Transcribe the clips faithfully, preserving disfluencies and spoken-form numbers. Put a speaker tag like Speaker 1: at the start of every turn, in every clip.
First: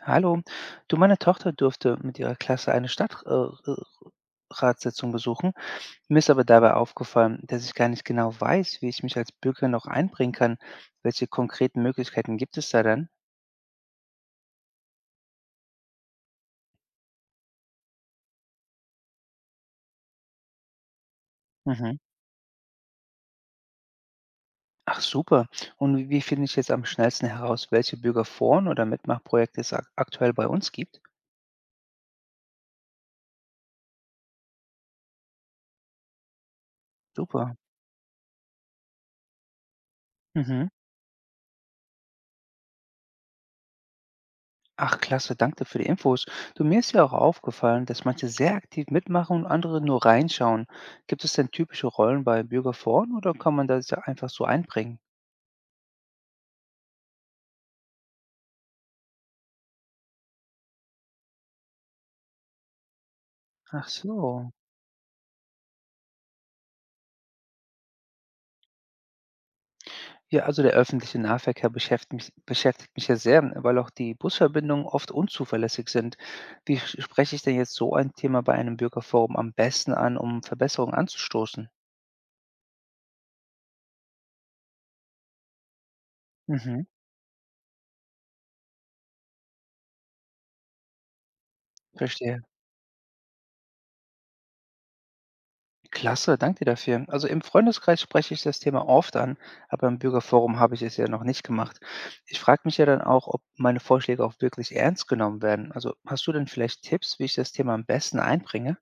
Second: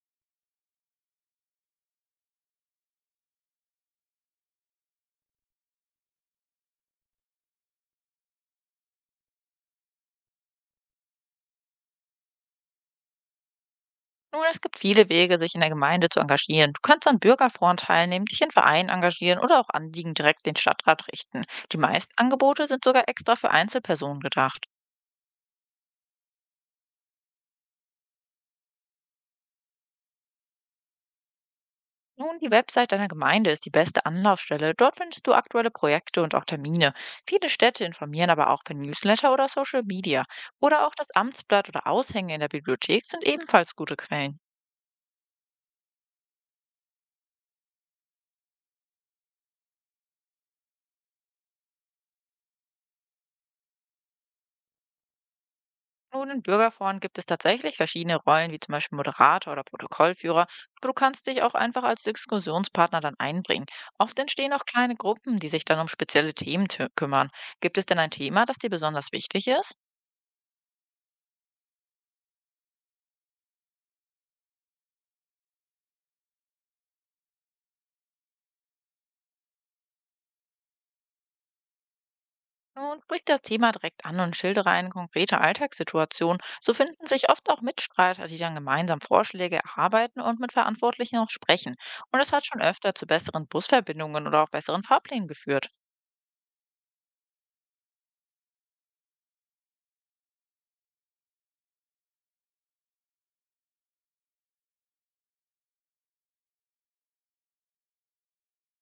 Speaker 1: Hallo, du, meine Tochter durfte mit ihrer Klasse eine Stadtratssitzung äh, besuchen. Mir ist aber dabei aufgefallen, dass ich gar nicht genau weiß, wie ich mich als Bürger noch einbringen kann. Welche konkreten Möglichkeiten gibt es da dann?
Speaker 2: Nun, es gibt viele Wege, sich in der Gemeinde zu engagieren. Du kannst an Bürgerforen teilnehmen, dich in Vereinen engagieren oder auch Anliegen direkt den Stadtrat richten. Die
Speaker 1: Mhm.
Speaker 2: meisten Angebote sind sogar extra für Einzelpersonen gedacht.
Speaker 1: Ach super. Und wie, wie finde ich jetzt am schnellsten heraus, welche Bürgerforen oder Mitmachprojekte es ak aktuell bei uns gibt?
Speaker 2: Nun, die Website deiner Gemeinde ist die beste Anlaufstelle. Dort findest du aktuelle Projekte und auch Termine. Viele
Speaker 1: Super.
Speaker 2: Städte informieren aber auch per Newsletter oder Social Media.
Speaker 1: Mhm.
Speaker 2: Oder auch das Amtsblatt oder Aushänge in der Bibliothek sind ebenfalls gute Quellen.
Speaker 1: Ach, klasse, danke für die Infos. Du, mir ist ja auch aufgefallen, dass manche sehr aktiv mitmachen und andere nur reinschauen. Gibt es denn typische Rollen bei Bürgerforen oder kann man das ja einfach so einbringen?
Speaker 2: Nun, in Bürgerforen gibt es tatsächlich verschiedene Rollen, wie zum Beispiel Moderator oder Protokollführer, aber du kannst dich auch einfach als Diskussionspartner dann einbringen.
Speaker 1: Ach
Speaker 2: Oft
Speaker 1: so.
Speaker 2: entstehen auch kleine Gruppen, die sich dann um spezielle Themen tü- kümmern. Gibt es denn ein Thema, das dir besonders wichtig ist?
Speaker 1: Ja, also der öffentliche Nahverkehr beschäftigt mich, beschäftigt mich ja sehr, weil auch die Busverbindungen oft unzuverlässig sind. Wie sch- spreche ich denn jetzt so ein Thema bei einem Bürgerforum am besten an, um Verbesserungen anzustoßen?
Speaker 2: Nun, sprich das Thema direkt an und schildere eine konkrete Alltagssituation. So
Speaker 1: Mhm,
Speaker 2: finden sich oft auch Mitstreiter, die dann gemeinsam Vorschläge erarbeiten und mit Verantwortlichen auch sprechen. Und es
Speaker 1: verstehe.
Speaker 2: hat schon öfter zu besseren Busverbindungen oder auch besseren Fahrplänen geführt.
Speaker 1: Klasse, danke dir dafür. Also im Freundeskreis spreche ich das Thema oft an, aber im Bürgerforum habe ich es ja noch nicht gemacht. Ich frage mich ja dann auch, ob meine Vorschläge auch wirklich ernst genommen werden. Also hast du denn vielleicht Tipps, wie ich das Thema am besten einbringe?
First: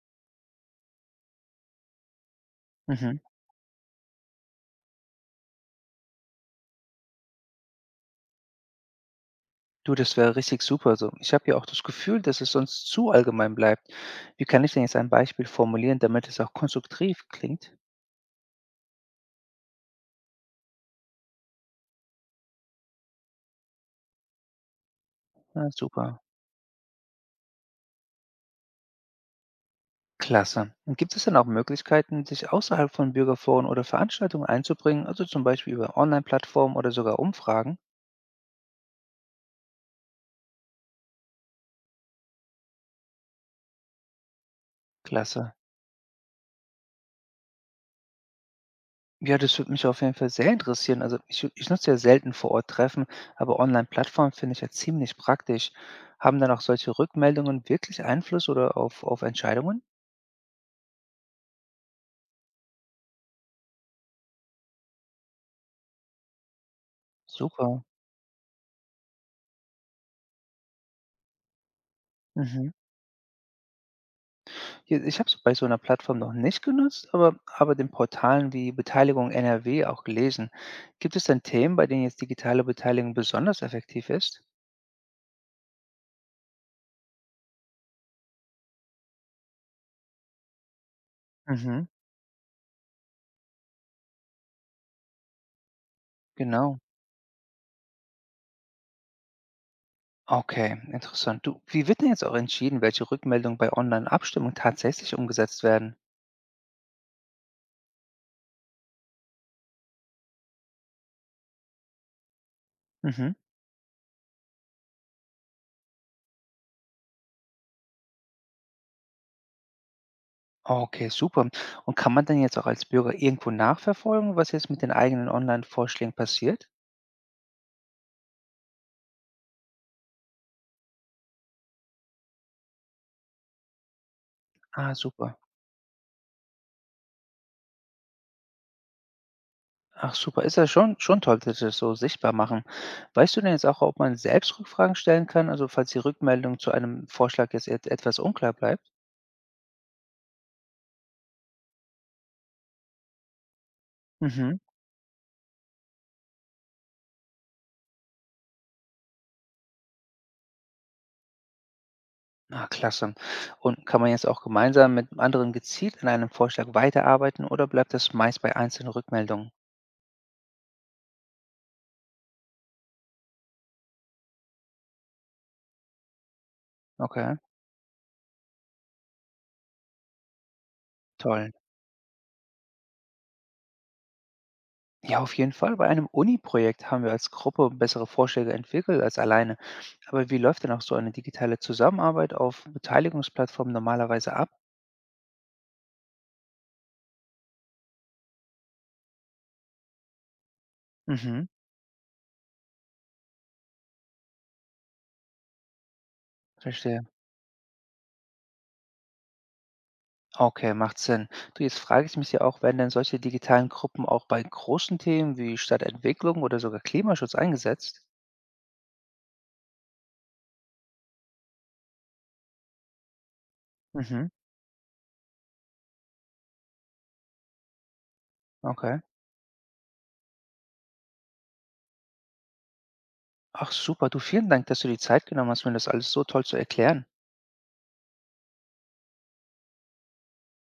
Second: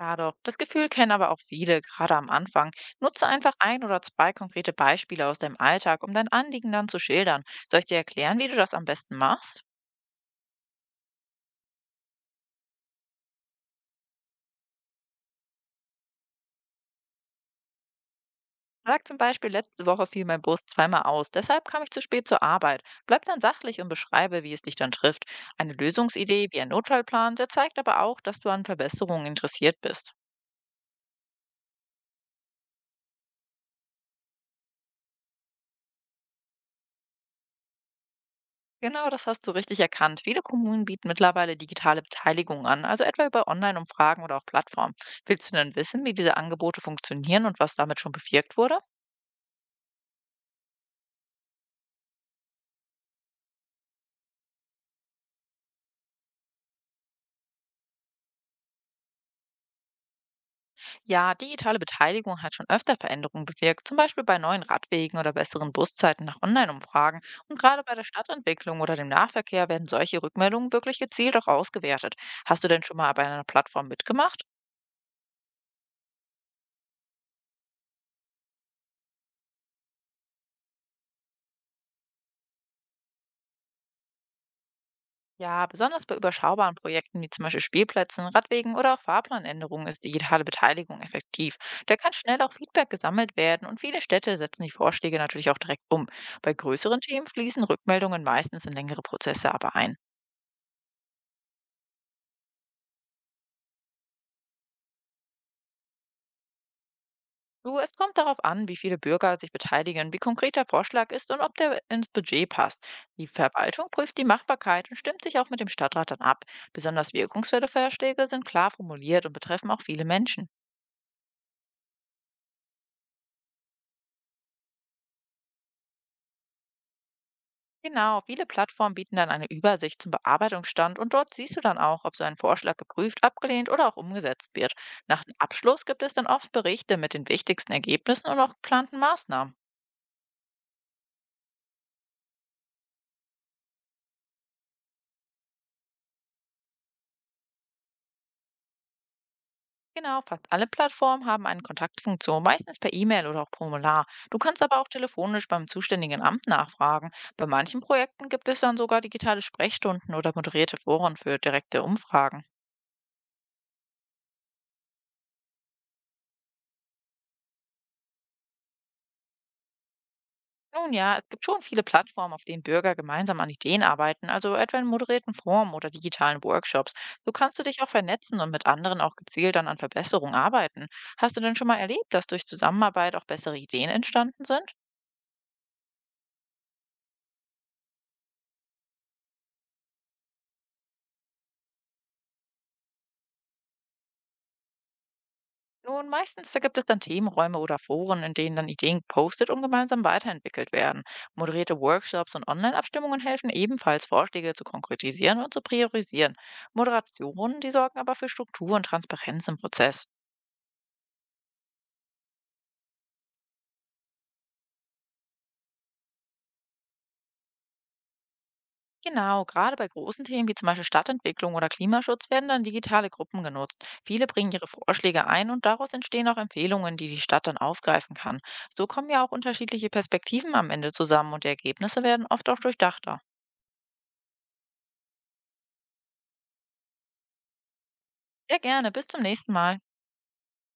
Speaker 2: Ja doch, das Gefühl kennen aber auch viele, gerade am Anfang.
Speaker 1: Mhm.
Speaker 2: Nutze einfach ein oder zwei konkrete Beispiele aus deinem Alltag, um dein Anliegen dann zu schildern. Soll ich dir erklären, wie du das am besten machst?
Speaker 1: Du, das wäre richtig super. So, ich habe ja auch das Gefühl, dass es sonst zu allgemein bleibt. Wie kann ich denn jetzt ein Beispiel formulieren, damit es auch konstruktiv klingt?
Speaker 2: Sag zum Beispiel, letzte Woche fiel mein Bus zweimal aus, deshalb kam ich zu spät zur Arbeit. Bleib dann sachlich und beschreibe, wie es dich dann trifft.
Speaker 1: Na,
Speaker 2: Eine
Speaker 1: super.
Speaker 2: Lösungsidee wie ein Notfallplan, der zeigt aber auch, dass du an Verbesserungen interessiert bist.
Speaker 1: Klasse. Und gibt es denn auch Möglichkeiten, sich außerhalb von Bürgerforen oder Veranstaltungen einzubringen, also zum Beispiel über Online-Plattformen oder sogar Umfragen?
Speaker 2: Genau, das hast du richtig erkannt. Viele Kommunen bieten mittlerweile digitale Beteiligung an, also etwa über Online-Umfragen oder auch Plattformen. Willst
Speaker 1: Klasse.
Speaker 2: du denn wissen, wie diese Angebote funktionieren und was damit schon bewirkt wurde?
Speaker 1: Ja, das würde mich auf jeden Fall sehr interessieren. Also ich, ich nutze ja selten vor Ort Treffen, aber Online-Plattformen finde ich ja ziemlich praktisch. Haben dann auch solche Rückmeldungen wirklich Einfluss oder auf, auf Entscheidungen?
Speaker 2: Ja, digitale Beteiligung hat schon öfter Veränderungen bewirkt, zum Beispiel bei neuen Radwegen oder besseren Buszeiten nach Online-Umfragen. Und gerade
Speaker 1: Super.
Speaker 2: bei der Stadtentwicklung oder dem Nahverkehr werden solche Rückmeldungen wirklich gezielt auch ausgewertet. Hast du
Speaker 1: Mhm.
Speaker 2: denn schon mal bei einer Plattform mitgemacht?
Speaker 1: Ja, ich habe es bei so einer Plattform noch nicht genutzt, aber aber den Portalen wie Beteiligung N R W auch gelesen. Gibt es denn Themen, bei denen jetzt digitale Beteiligung besonders effektiv ist?
Speaker 2: Ja, besonders bei überschaubaren Projekten wie zum Beispiel Spielplätzen, Radwegen oder auch Fahrplanänderungen ist digitale Beteiligung effektiv.
Speaker 1: Mhm,
Speaker 2: Da kann schnell auch Feedback gesammelt werden und viele Städte setzen die Vorschläge natürlich auch direkt um. Bei
Speaker 1: genau.
Speaker 2: größeren Themen fließen Rückmeldungen meistens in längere Prozesse aber ein.
Speaker 1: Okay, interessant. Du, wie wird denn jetzt auch entschieden, welche Rückmeldungen bei Online-Abstimmungen tatsächlich umgesetzt werden?
Speaker 2: Du, es kommt darauf an, wie viele Bürger sich beteiligen, wie konkret der Vorschlag ist und ob der ins Budget passt. Die
Speaker 1: Mhm.
Speaker 2: Verwaltung prüft die Machbarkeit und stimmt sich auch mit dem Stadtrat dann ab. Besonders wirkungsvolle Vorschläge sind klar formuliert und betreffen auch viele Menschen.
Speaker 1: Okay, super. Und kann man denn jetzt auch als Bürger irgendwo nachverfolgen, was jetzt mit den eigenen Online-Vorschlägen passiert?
Speaker 2: Genau, viele Plattformen bieten dann eine Übersicht zum Bearbeitungsstand und dort siehst du dann auch, ob so ein Vorschlag geprüft, abgelehnt oder auch umgesetzt wird.
Speaker 1: Ah,
Speaker 2: Nach dem
Speaker 1: super.
Speaker 2: Abschluss gibt es dann oft Berichte mit den wichtigsten Ergebnissen und auch geplanten Maßnahmen.
Speaker 1: Ach super, ist ja schon schon toll, dass Sie das so sichtbar machen. Weißt du denn jetzt auch, ob man selbst Rückfragen stellen kann, also falls die Rückmeldung zu einem Vorschlag jetzt et etwas unklar bleibt?
Speaker 2: Genau, fast alle Plattformen haben eine Kontaktfunktion, meistens per E-Mail oder auch Formular. Du
Speaker 1: Mhm.
Speaker 2: kannst aber auch telefonisch beim zuständigen Amt nachfragen. Bei manchen Projekten gibt es dann sogar digitale Sprechstunden oder moderierte Foren für direkte Umfragen.
Speaker 1: Ah, klasse. Und kann man jetzt auch gemeinsam mit anderen gezielt an einem Vorschlag weiterarbeiten oder bleibt das meist bei einzelnen Rückmeldungen?
Speaker 2: Nun ja, es gibt schon viele Plattformen, auf denen Bürger gemeinsam an Ideen arbeiten, also etwa in moderierten Formen oder digitalen Workshops. So
Speaker 1: Okay,
Speaker 2: kannst du dich auch vernetzen und mit anderen auch gezielt dann an Verbesserungen arbeiten. Hast du
Speaker 1: toll.
Speaker 2: denn schon mal erlebt, dass durch Zusammenarbeit auch bessere Ideen entstanden sind?
Speaker 1: Ja, auf jeden Fall. Bei einem Uni-Projekt haben wir als Gruppe bessere Vorschläge entwickelt als alleine. Aber wie läuft denn auch so eine digitale Zusammenarbeit auf Beteiligungsplattformen normalerweise ab?
Speaker 2: Nun, meistens da gibt es dann Themenräume oder Foren, in denen dann Ideen gepostet und gemeinsam weiterentwickelt werden.
Speaker 1: Mhm,
Speaker 2: Moderierte Workshops und Online-Abstimmungen helfen ebenfalls, Vorschläge zu konkretisieren und zu priorisieren.
Speaker 1: verstehe.
Speaker 2: Moderationen, die sorgen aber für Struktur und Transparenz im Prozess.
Speaker 1: Okay, macht Sinn. Du, jetzt frage ich mich ja auch, werden denn solche digitalen Gruppen auch bei großen Themen wie Stadtentwicklung oder sogar Klimaschutz eingesetzt?
Speaker 2: Genau, gerade bei großen Themen wie zum Beispiel Stadtentwicklung oder Klimaschutz werden dann digitale Gruppen genutzt. Viele
Speaker 1: Mhm,
Speaker 2: bringen ihre Vorschläge ein und daraus entstehen auch Empfehlungen, die die Stadt dann aufgreifen kann. So
Speaker 1: okay.
Speaker 2: kommen ja auch unterschiedliche Perspektiven am Ende zusammen und die Ergebnisse werden oft auch durchdachter.
Speaker 1: Ach super, du vielen Dank, dass du die Zeit genommen hast, mir das alles so toll zu erklären.
Speaker 2: Sehr gerne, bis zum nächsten Mal.